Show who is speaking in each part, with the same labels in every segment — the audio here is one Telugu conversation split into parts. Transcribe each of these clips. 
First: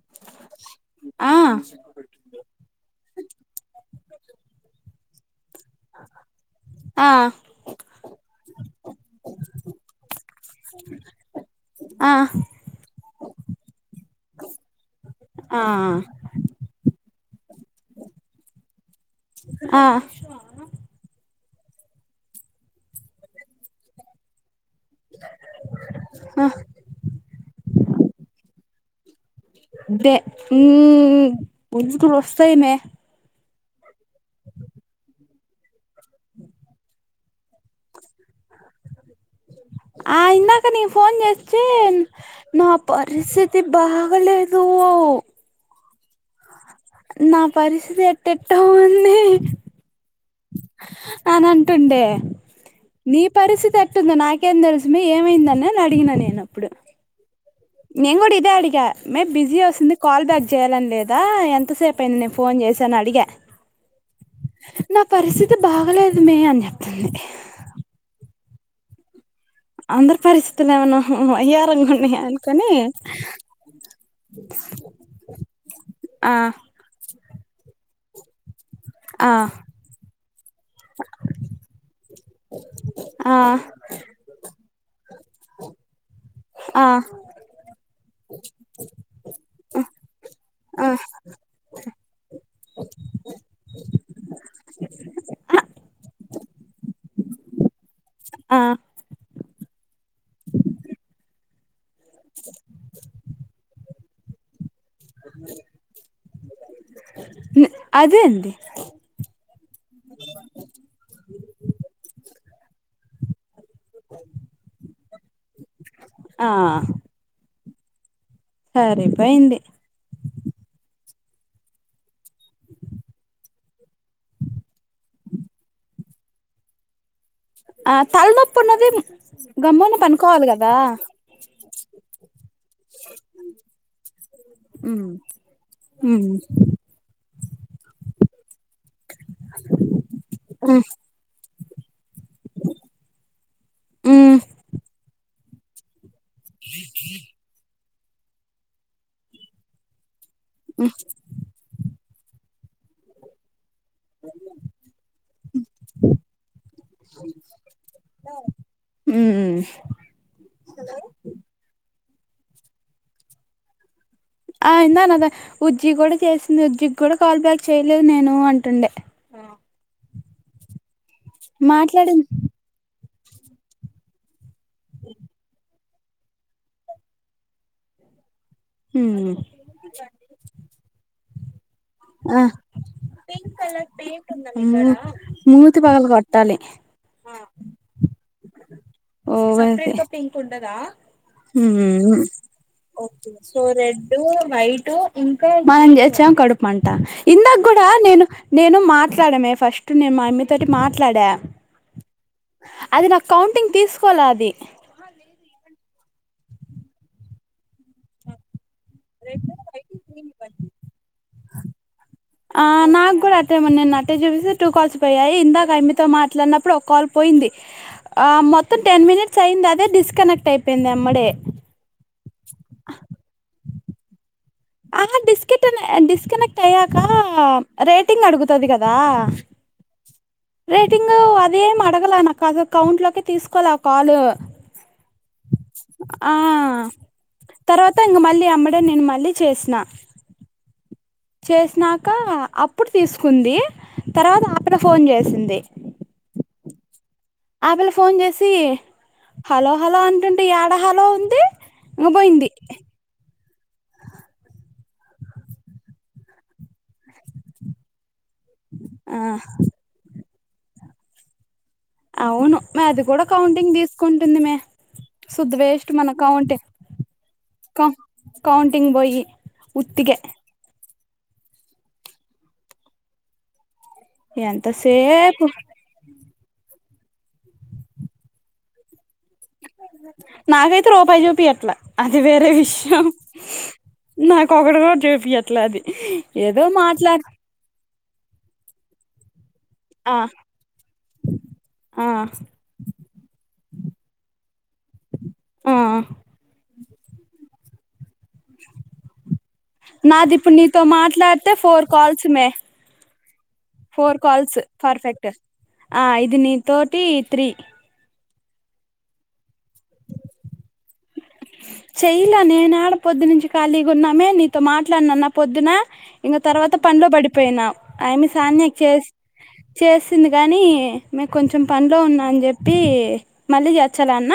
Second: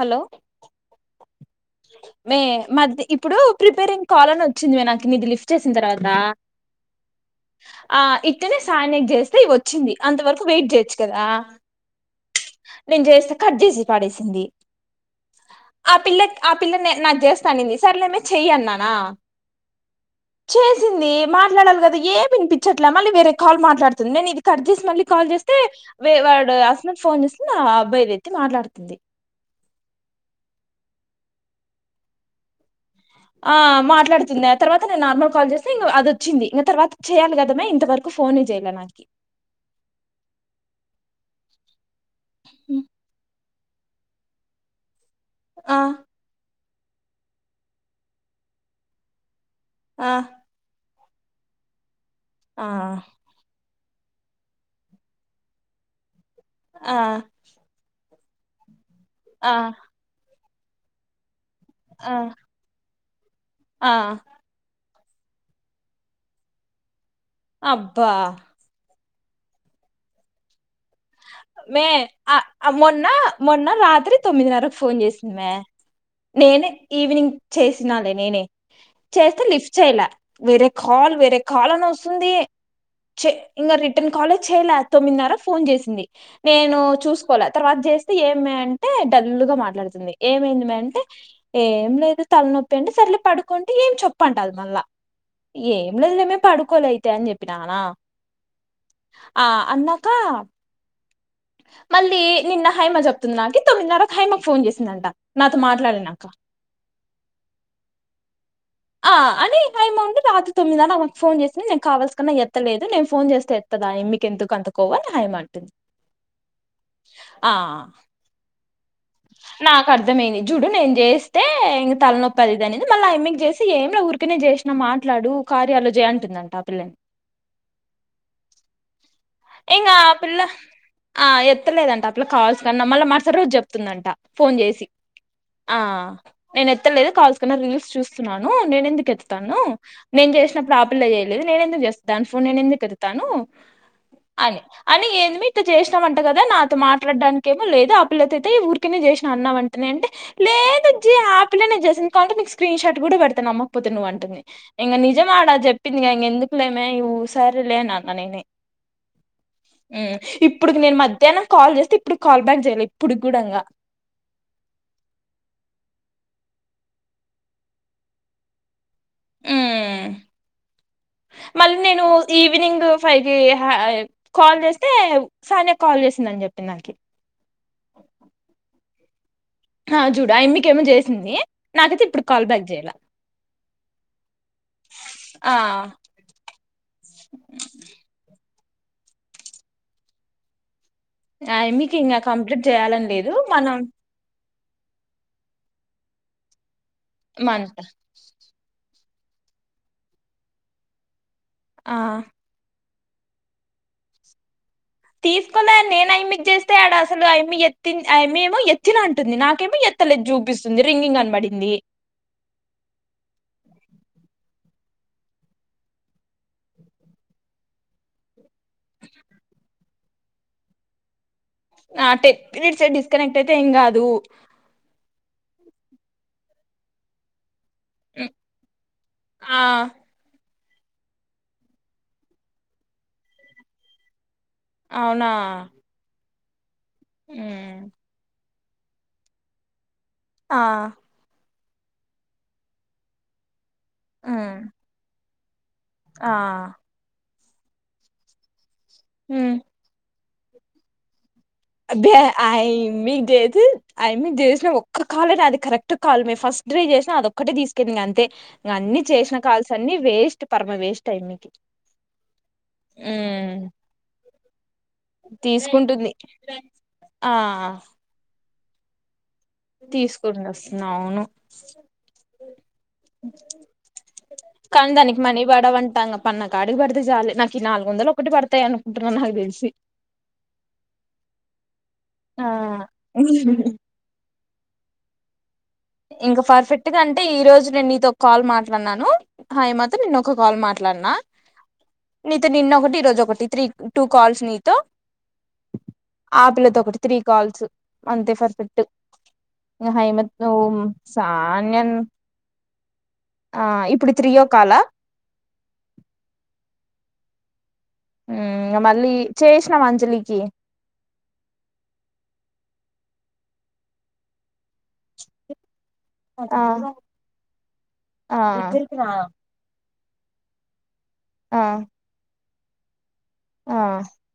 Speaker 1: హలో
Speaker 2: ఆ
Speaker 1: మే మధ్య ఇప్పుడు ప్రిపేరింగ్ కాల్ అని వచ్చిందిమే నాకు నీది లిఫ్ట్ చేసిన తర్వాత
Speaker 2: అ
Speaker 1: ఆ ఇట్టనే సాయన్నయ్యకి జెస్తే వచ్చింది అంతవరకు వెయిట్ చేయొచ్చు కదా
Speaker 2: ఆ
Speaker 1: నేను జేస్తే కట్ చేసి పాడేసింది
Speaker 2: ఆ
Speaker 1: నాకు జేస్తా అనింది సర్లే మే చెయ్ అన్నానా
Speaker 2: ఆ
Speaker 1: చేసింది మాట్ మాట్లాడాలి కదా ఏమ్ వినిపించట్ల మళ్లీ వేరే కాల్ మాట్లాడుతుంది నేను నీది కట్ చేసా మళ్ళీ కాల్ చేస్తే వే
Speaker 2: ఆ
Speaker 1: వాడు అస్మిత్ ఫోన్ చేసి ఆ అబ్బాయిదేత్తి మాట్లాడుతుంది
Speaker 2: [unintelligible]
Speaker 1: ఆ మాట్లాడుతుంది తర్వాత నేను నార్మల్ కాల్ చేస్తే ఇంక అది వచ్చింది ఇంక తర్వాత చేయాలి కదమ్మే ఇంతవరకు ఫోన్ ఫోనే చెయ్యలే నాకి
Speaker 2: ఆ ఇందాక నేను ఫోన్ చేస్తే నా పరిస్ పరిస్థితి బాగాలేదు
Speaker 1: ఆ
Speaker 2: నా పరిస్థితి ఎట్టెట్టో ఉంది
Speaker 1: ఆ
Speaker 2: అని అంటుండే
Speaker 1: ఆ
Speaker 2: నీ పరిస్థితి ఎ ఎట్ట ఉందో నాకేం తెలుసుమే ఏమైందని అని అడిగిన నేను అప్పుడు
Speaker 1: ఆ
Speaker 2: నేను కూడా ఇదే అడిగా మే
Speaker 1: ఆ
Speaker 2: బిజీ వస్తుంది కాల్ బ్యాక్ చేయ్యాలని లేదా ఎంత ఎంతసేపు
Speaker 1: ఆ
Speaker 2: అయింది నేను ఫోన్ చేసి అని అడిగ
Speaker 1: ఆ
Speaker 2: నా పరిస్థితి బాగలేదు మే అని చెప్తుంది
Speaker 1: అబ్బా
Speaker 2: అందరి పరిస్థితులు ఏమన్నా
Speaker 1: మే
Speaker 2: వయ్యారంగా ఉన్నాయా
Speaker 1: ఆ
Speaker 2: అనుకొని
Speaker 1: మొన్న మొన్న రాత్రి తొమ్మిదిన్నరకు ఫోన్ చేసింది మే
Speaker 2: ఆ
Speaker 1: నేనే ఈవినింగ్ చేసినాలే నేనే
Speaker 2: ఆ
Speaker 1: చేస్తే లిఫ్ట్ చెయ్యల వేరే కాల్ వేరే కాల్ అని వస్తుంది చె
Speaker 2: ఆ
Speaker 1: ఇంకా రిటర్న్ కాల్ చేయలే తొమ్మిదిన్నరకి ఫోన్ చేసింది నేను
Speaker 2: ఆ
Speaker 1: చూసుకోలే తర్వాత చేస్తే ఏమే అంటే డల్గా మాట్లాడుతుంది ఏమైంది మే
Speaker 2: ఆ
Speaker 1: అంటే ఏం లేదు తలనొప్పి అంటే సర్లే పడుకొ అంటే ఏం చెప్పు అంటది మల్లా ఏం లేదులేమే పడుకోలే అయితే అని చెప్పినానా
Speaker 2: ఆ
Speaker 1: ఆ అన్నాకా మళ్ళీ నిన్న హైమ చెప్తుంది నాకి తొమ్మిదిన్నరకు హైమకు ఫోన్ చేసి నంటా నాతో మాట్లాడలేనాక
Speaker 2: అదే అండి
Speaker 1: ఆ అని హైమాకు రాత్రి తొమ్మిది అన్నకు ఫోన్ చేసి నేను కావల్సి కన్నా ఎత్తలేదు నేను ఫోన్ చేస్తే దాన్ని మీకెందుకు అంతకోవాని హయమంటుంది
Speaker 2: ఆ
Speaker 1: ఆ
Speaker 2: సరిపోయింది
Speaker 1: నాకు అర్ధమైంది జుడు నేను చేస్తా అతే ఇంక తలనొప్పిది అనిది మళ్ళీ ఆమకి చేసి ఏం ఊరికనే చేసిన మాట్లాడు కార్యాలు చేయ అంటుంది అంటఆ పిల్లె
Speaker 2: ఆ తల్నొప్పున్నది
Speaker 1: ఏంగ ఆ పిల్ల ఆ ఎత్తలేదంట అట్లా కాల్స్ కన్నా మళ్ళీ మరుసటి రోజు చెప్తుందంట ఫోన్ చేసి
Speaker 2: ఉమ్
Speaker 1: ఆ
Speaker 2: ఉమ్
Speaker 1: నేను ఎత్తలేదు కాల్స్ కన్నా రీల్స్ చూస్తున్నాను నేను ఎందుకు ఎత్తాను నేను చేసినప్పుడు ఆ పిల్ల చేయలేదు నేనెందుకు చేస్తాను ఫోన్ నేను ఎందుకు ఎత్తుతాను
Speaker 2: ఉమ్
Speaker 1: అని, అని ఏంది అమ్మి ఇట్ట ఇం అంట కదా నాతో మాట్లాడడానికేమ లేదు ఆ పిల్లతో అతే ఈ ఊకనే చేసిన అన్న వంటనే అంటే లేదు విజ్జి ఆ పిల్ల నే చేసింది కావాలంటే మీకు స్క్రీన్షట్ కూడా పెడుతున్నామ్ తప్పుతి నువ్వు అంటుంది ఇంక నిజమా ఆడ చెప్పింది ఇక ఎందుకు లేమే ఈ వుసారలేనిన్న నేనే
Speaker 2: ఉమ్
Speaker 1: ఇప్పుడుకి నేను మధ్యాహ్నం కాల్ చేస్తా ఇప్పుడు కాల్ బ్యాక్ చేయాల ఇప్పుడు కూడా ఇంగా
Speaker 2: ఆయిందాన్నదా ఉజ్జి కూడా చేసింది ఉజ్జి కూడా కాల్ బ్యాక్ చేయలేదు నేను అంటుండే ఆ
Speaker 1: ఇంగ మళ్ళీ నేను
Speaker 2: మాట్లాడింది
Speaker 1: ఈవినింగ్ ఫైవ్కి కాల్ చేస్తే సాని కాల్ చేసిందని చెప్పిది నాకు
Speaker 2: హ
Speaker 1: ఆ చూడా మీకేమో చేసింది అయితే ఇప్పుడు
Speaker 2: ఆ
Speaker 1: కాల్ బ్యాక్ చేయాల ఆ
Speaker 2: మూతి పగలు కొట్టాలి ఓ వె పింక్ ఉండదా
Speaker 1: ఆయమ్మికి ఇంకా కంప్లీట్ చేయాలని లేదు
Speaker 2: సో
Speaker 1: మనం
Speaker 2: రెడ్డు బయట ఇంకా మనం చేసాం కడుపుంట ఇందక
Speaker 1: మనంత
Speaker 2: కూడా నేను నేను మాట్ మాట్లాడమే ఫస్ట్ నేను మా మమ్మీతోటి మాట్లాడా
Speaker 1: ఆ
Speaker 2: అది నాకు కౌంటింగ్ తీసుకోవాల అది
Speaker 1: తీసుకోలే నేను ఆ అమ్మికి జేస్తే ఆడ అసలు ఆ అమ్మి ఎత్తి ఆ అమ్మి ఏమొ ఎత్తిన అంటుంది నాకేమో ఎత్తలేదు జూపిస్తుంది రింగింగ్ అని బడింది
Speaker 2: తేమొ నిన్న అట్టే చూపిస్తే టూ కాల్స్ పోయాయి ఇందాక ఆయమ్మితో మాట్లాడినప్పుడు ఒక కాల్ పోయింది ఆ మొత్తం టెన్ మినిట్స్ అయింది అదే డిస్కనెక్ట్ అయిపోయింది యెమ్మడే
Speaker 1: ఆ టెన్ మినిట్స్ ఏ డిస్కనెక్ట్ అయితే ఏం గాదు
Speaker 2: ఆ డిస్కెట్ డిస్కనెక్ట్ అయ్యాక రేటింగ్ అడుగుతది గదా
Speaker 1: ఆ
Speaker 2: రేటింగు అదేం అడగలే నా కది కౌంట్లోకి తీసుకోలే కాల్
Speaker 1: అవునా
Speaker 2: ఆ తర్వాత ఇంగ మళ్ళీ యమ్మడే నేను మళ్ళీ చేసిన
Speaker 1: ఆ
Speaker 2: చేసినాక అప్పుడు తీసుకుంది తర్వాత
Speaker 1: ఉమ్,
Speaker 2: ఆపిల్లనే ఫోన్ జేసింది
Speaker 1: ఆ
Speaker 2: ఆపిల్ల ఫోన్ జేసి
Speaker 1: ఉమ్.
Speaker 2: హలో హలో అంటుంటే యెడ హలో ఉంది ఇంగ
Speaker 1: అదే
Speaker 2: పోయింది
Speaker 1: మీకు జేసి ఆయమ్మి కి జేసిన ఒక్క కాలే నాది కరెక్ట్ కాల్ మే ఫస్ట్ డ్రీ జేసిన అది ఒక్కటే తీసుకుంది అంతే ఇగ అన్ని
Speaker 2: ఆ
Speaker 1: చేసిన కాల్స్ అన్ని వేస్ట్ పరమ వేస్ట్ అయినాయ్
Speaker 2: అవును మాది గూడా కౌంటింగ్ తీసుకుంటుంది మే శుద్ధ వేస్ట్ మన
Speaker 1: తీసుకుంటుంది
Speaker 2: కౌం
Speaker 1: ఆ
Speaker 2: కౌంటింగ్ బోయి
Speaker 1: తీసుకుని వస్తున్నా అవును కాని దానికి మనీ
Speaker 2: ఎంతసేపు
Speaker 1: పడవంటా పన్న కాడికి పడితే చాలు నాకు ఈ నాలుగు వందలు ఒకటి పడతయి అనుకుం
Speaker 2: నాకైతే రూపాయి చూపి యట్లె అది
Speaker 1: ఆ
Speaker 2: వేరే విషయం నాకు ఒకటి గూడ జూపియదు
Speaker 1: ఇంకా పర్ఫెక్ట్ గా అంటే ఈ రోజు నేను నీతో కాల్ మాట్లాడినాను హాయ్ మాత్రం
Speaker 2: ఆ
Speaker 1: నిన్న ఒక కాల్ మాట్లాడినా
Speaker 2: ఆ
Speaker 1: నీతో నిన్న ఒకటి ఈ రోజు ఒకటి త్రీ టూ కాల్స్ నీ తో
Speaker 2: ఆ
Speaker 1: ఆ పిల్లతో ఒకటి త్రీ కాల్స్ అంతే ఫర్ఫెక్ట్ ఇగ హైమ
Speaker 2: నాది ఇప్పుడు నీతో మాట్లాడితే ఫోర్ కాల్స్ మే
Speaker 1: ఆ ఇప్పుడు
Speaker 2: ఫోర్
Speaker 1: త్రియో
Speaker 2: కాల్స్
Speaker 1: కాలా
Speaker 2: పర్ఫెక్ట్ ఆ ఇది నీ తోటి త్రీ
Speaker 1: మ్ మళ్ళీ చేసినాం అంజలికి
Speaker 2: చెయ్యలే నేను ఆడ పొద్దునుంచి ఖాళీగా ఉన్నామే ని తో మాట్లాడినన పొద్దున ఇంగ
Speaker 1: ఆ
Speaker 2: తర్వాత పనిలో బడిపోయినా ఆయన్ని
Speaker 1: ఆ
Speaker 2: సాన్ని చేసి చేసింది గానీ మే
Speaker 1: ఆ
Speaker 2: కొంచెం పనిలో ఉన్నా అని జెప్పి మళ్ళీ
Speaker 1: ఆ
Speaker 2: జేచ్చలే అన్న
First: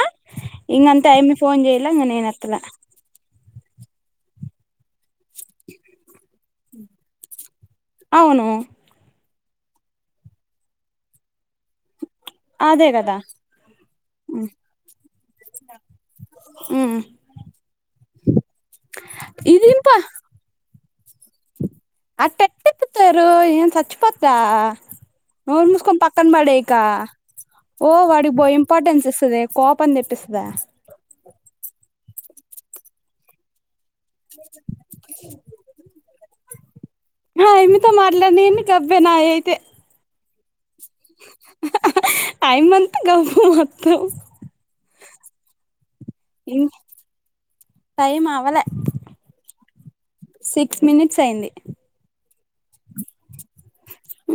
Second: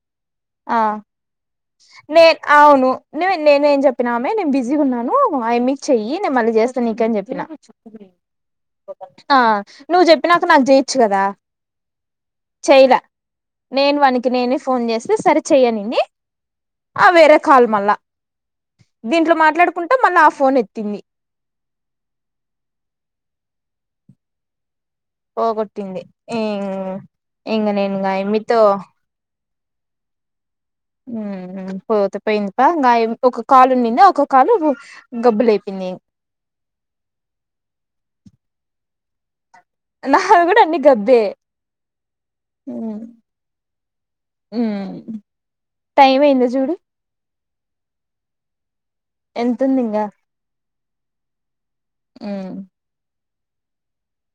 Speaker 2: ఇంగంతే ఆయమీ ఫోన్ జే
Speaker 1: నే అవును నేనే ఏం జెప్పినామె నేను బిజీ ఉన్నాను ఆమీ చెయ్యి నేను మళ్ళీ జేస్తా నీకని జెప్పినా
Speaker 2: అవును
Speaker 1: ఆ నువ్వు జెప్పినాక నాకు జేయొచ్చు గదా
Speaker 2: అదే గదా
Speaker 1: నేను వన్ కి నేనే ఫోన్ జేస్తే సరే చెయ్యనింది
Speaker 2: ఉమ్
Speaker 1: ఆ వేరే కాల్ మళ్ళా దీంట్లో
Speaker 2: ఇదింప
Speaker 1: మాట్లాడుకుంటే మళ్ళా ఆ ఫోన్ ఎ త్తింది
Speaker 2: అ టెట్ట ఇప్పుతరు ఏమ్ సచ్చిపోద్దా నోర్ ముస్కొని
Speaker 1: పోగొట్టింది
Speaker 2: పక్కన బడేకా
Speaker 1: ఇంగ
Speaker 2: ఓ
Speaker 1: నేను ఇంగ
Speaker 2: వాడికి బో
Speaker 1: యమ్మితో
Speaker 2: ఇంపార్టెన్స్ ఇస్తదే కోపం దెప్పిస్తదే
Speaker 1: మ్ పోతే పోయిందిపో ఒక కాలు ఉండింది ఒ ఒక కాలు గబ్బు లేపింది
Speaker 2: ఆ అమ్మితో మాట్లాడిని అన్ని నకబ్బే నా అయితే
Speaker 1: నావి కూడా అన్ని గబ్బే
Speaker 2: ఐమంత గబ్బు మొత్తం
Speaker 1: టైం అయింద
Speaker 2: ఇం
Speaker 1: చూడు
Speaker 2: టైం అవలే
Speaker 1: ఎంతుంది ఇంగా
Speaker 2: సిక్స్ మినిట్స్ అయింది
Speaker 1: మ్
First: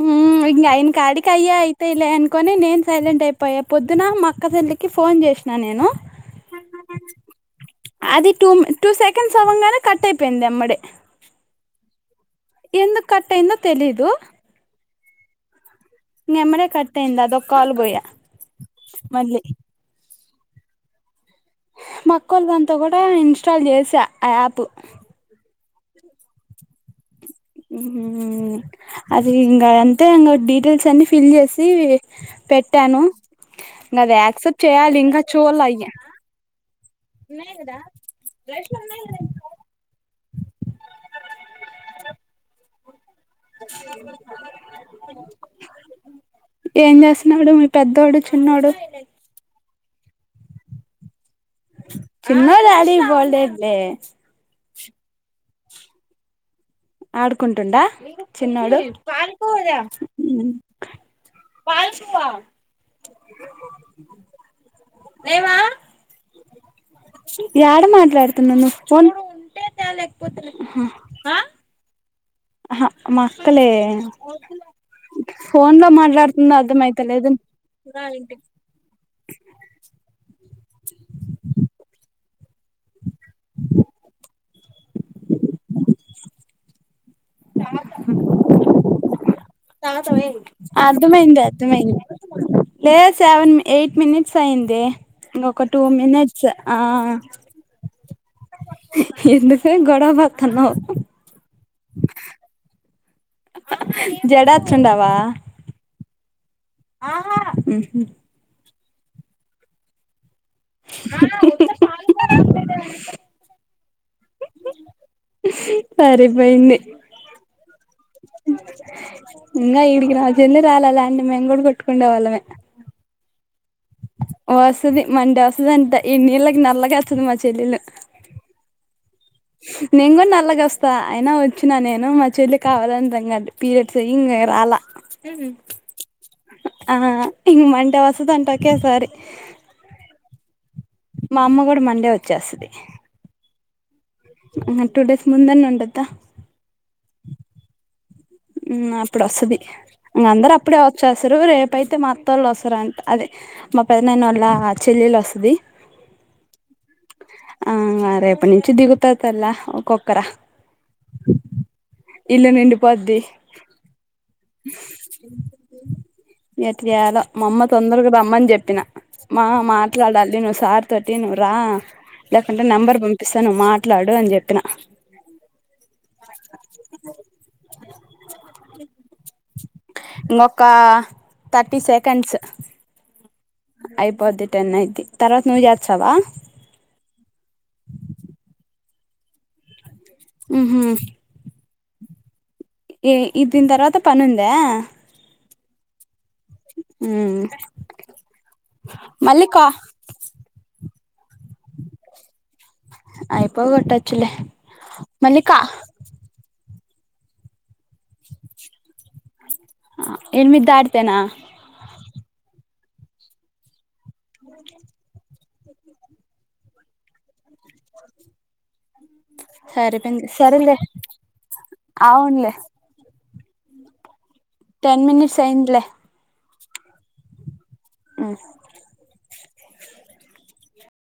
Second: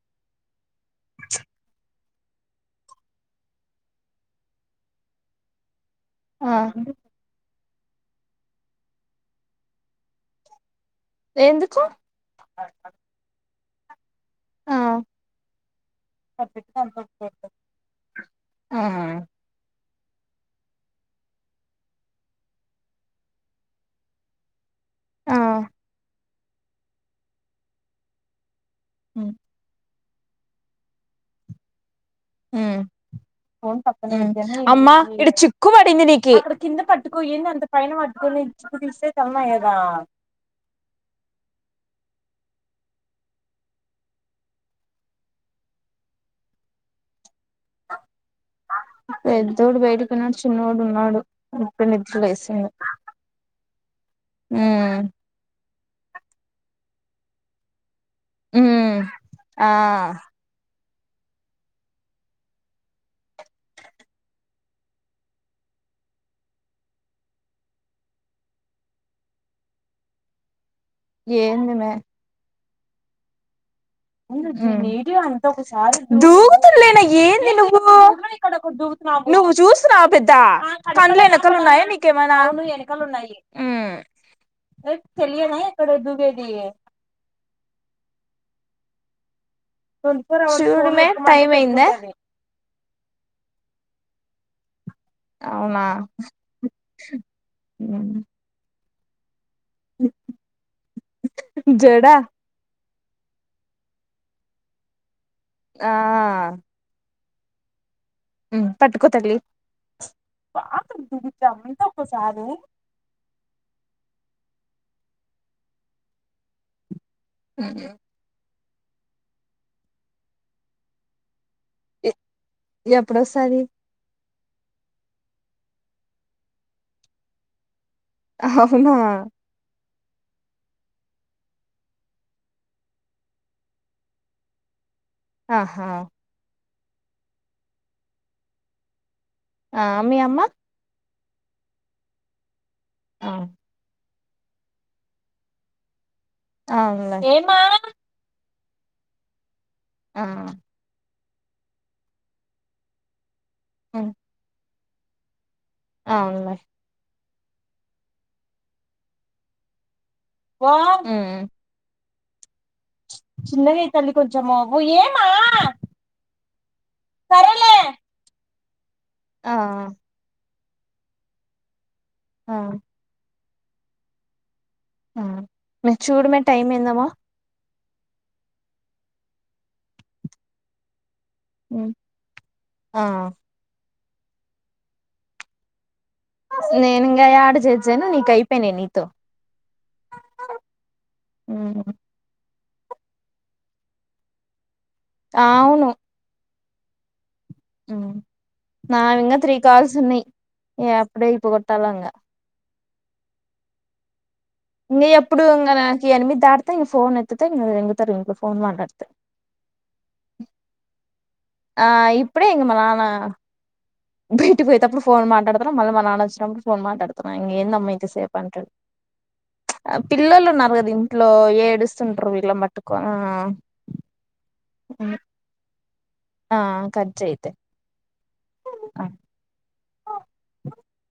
Speaker 2: మ్ ఇంగ ఆయిన కాడికి అయ్యా అయితేలే అనుకొని నేను సైలెంట్ అయిపోయా పొద్దున మా అక్క ఇకి ఫోన్ చేసినా నేను
Speaker 1: ఆ
Speaker 2: అది టూ టూ సెకండ్స్ అవ్వగానే కట్ అయిపోయింది ఎమ్మడే
Speaker 1: ఎందుకు
Speaker 2: ఎందు కట్టయింద తెలీదు
Speaker 1: ఆ
Speaker 2: ఎమ్మటే కట్టయింద అదొ కల్ బొయ్య
Speaker 1: ఆ
Speaker 2: మళ్లీ మా అక్కోళ్ల దాంట్లో కూడా ఇన్స్టాల్ చేసా ఆ యాప్
Speaker 1: ఆ
Speaker 2: ఉమ్ అది ఇంకా అంతే ఇంకా డీటెయిల్స్ అన్ని ఫిల్ చేసి పెట్టాను ఇంక అది యాక్సెప్ట్
Speaker 1: అమ్మా
Speaker 2: చేయాలి ఇంకా
Speaker 1: ఇడా
Speaker 2: చూడాల
Speaker 1: చిక్కు
Speaker 2: అయ్య
Speaker 1: పడింది నీకి ఇకు తన్ మై ఎదా
Speaker 2: ఏం చేస్తున్నాడు మీ పెద్దోడు చిన్నోడు
Speaker 1: ఇకిన చిన్నోడు ఉన్నాడు ఇప్పుడు నిద్ర
Speaker 2: చిన్నోడు
Speaker 1: లేసింది
Speaker 2: ఎడాకి పోలేడులే
Speaker 1: ఆమ్
Speaker 2: ఆడుకుంటుడా చిన్నోడు
Speaker 1: ఉమ్ ఆ
Speaker 2: పారేసువా లేేవా యాడ మాట్లాడుతున్నావ్ నువ్వు ఫోన్
Speaker 1: ఏంది మే
Speaker 2: ఆహా మా అక్క లేే మాట్లాడుతుందో
Speaker 1: దుకుతూడు
Speaker 2: అర్థం
Speaker 1: లే మే
Speaker 2: అయితలేదు
Speaker 1: ఎంది నువ్వు నువ్వు చూస్తున్నావా పెద్ద కండ్ల వెనకలు ఉన్నాయా నీ ఏమైనాలు ను ఏనుకాలు ఉన్నాయి ఏ చలియనా ఇక్కడ దుబేది ఉమ్ చూడు మే
Speaker 2: అర్ధమైంది
Speaker 1: టైం అయిందా
Speaker 2: అర్థమైంది లేదా సెవెన్ ఎయిట్ మినిట్స్ అయ్యిందే ఇంకా ఒక టూ
Speaker 1: అవునా
Speaker 2: మినిట్స్ ఆ ఎందుకే గోడవా పడుతున్నావ్
Speaker 1: జడా
Speaker 2: జడా ఎత్తుడావా
Speaker 1: ఆ
Speaker 2: ఆహా
Speaker 1: పట్టుకో తల్లి
Speaker 2: సరిపోయింది ఇంకా ఇడికి నా చిన్న రాలాల అంటిడి మేము కూడా కొట్టుకుండే వాళ్ళమే
Speaker 1: ఎప్పుడొస్తంది
Speaker 2: వస్తది మండడి వస్తుంది అంత ఈ నీళ్ళకి నల్లగా వస్తుంది మా చెల్లెలు
Speaker 1: అవునా
Speaker 2: నేను కూడా నల్లగా వస్తా అయినా వచ్చిన నేను మా చెల్లికి కావాలంటాం కా పీరియడ్స్ అయ్యి ఇంకా రాలా
Speaker 1: ఆహా
Speaker 2: ఆ ఇంకా మండే వస్తంది అంటే ఒకేసారి
Speaker 1: ఆ మీ అమ్మ
Speaker 2: మా అమ్మ కూడా మండే వచ్చేస్తది
Speaker 1: ఆ
Speaker 2: అహా టూ డేస్ ముందనే ఉంటతా
Speaker 1: ఏంది మా
Speaker 2: ఉమ్ అప్పుడు వస్తది ఉమ్ అందరు అప్పుడే వచ్చేస్తారు రేపు అయితే మా అత్త వాళ్ళు వస్తారు అంట అదే మా పెద్దనాన్న వాళ్ళ చెల్లెలు వస్తది
Speaker 1: అవున్ లే
Speaker 2: ఆ రేపుటి నుంచి దిగుతా తలా ఒక్కొక్కర
Speaker 1: వో
Speaker 2: ఇల్లు నిండు
Speaker 1: చిన్నగా అవుతుంది కొంచెం ఏమా
Speaker 2: ఎట్ చేయాలో మా అమ్మ
Speaker 1: సరేలే
Speaker 2: తొందరగా రమ్మని చెప్పిన మా
Speaker 1: ఆ
Speaker 2: మాట్లాడాలి నువ్వు సార్ తోటి నువ్వు రా
Speaker 1: ఆ
Speaker 2: లేకంటే నెంబర్ పంపిస్తా నువ్వు మాట్లాడు అని చెప్పి
Speaker 1: మీరు చూడమే టైం ఏందమ్మా
Speaker 2: ఇంకొకా థర్టీ సెకండ్స్
Speaker 1: ఆ
Speaker 2: అయిపోద్ది టెన్ అయిది తర్వాత నువవు చేసావా
Speaker 1: నేను ఇంకా ఆడ చేచ్చాను నీక అయిపోయినా నీతో
Speaker 2: ఆహ ఏ ఇది దిన తర్వాత పనిందా
Speaker 1: అవును
Speaker 2: ఉ
Speaker 1: నా ఇంకా త్రీ
Speaker 2: కా
Speaker 1: కాల్స్ ఉన్నాయి ఏ అప్పుడే ఇప్పు కొట్టాలంగా
Speaker 2: అయిపో కొట్ట వచ్చలే
Speaker 1: ఇంక ఎప్పుడు ఇంకా ఎనిమిది దాడితే ఇంక ఫోన్ ఎత్తే ఇంక ఎంగుతారు ఇం ఫోన్ మాట్లాడితే
Speaker 2: ఎనిమిది దాటితేనా
Speaker 1: ఆ ఇప్పుడే ఇ మా నాన్న బయట పోయప్పుడు ఫోన్ మాట్లాడు మళ్ మ మా నాన వచ్చినప్పుడు పోన్ మాట అడున్నా ఇం ఎ అమ్మకి సేవ్ంట
Speaker 2: సరిపోయింది
Speaker 1: పిల్లలు ఉన్నారు
Speaker 2: సరేలే
Speaker 1: కదా ఇంట్లో ఏ ఏడుస్తుంటారు వీళ్ళ
Speaker 2: అవునులే
Speaker 1: మట్టుకొని ఆ
Speaker 2: టెన్ మిట్స్ అయినలే
Speaker 1: ఆ కరెక్ట్ అయితే
Speaker 2: ఉమ్
Speaker 1: [inaudible]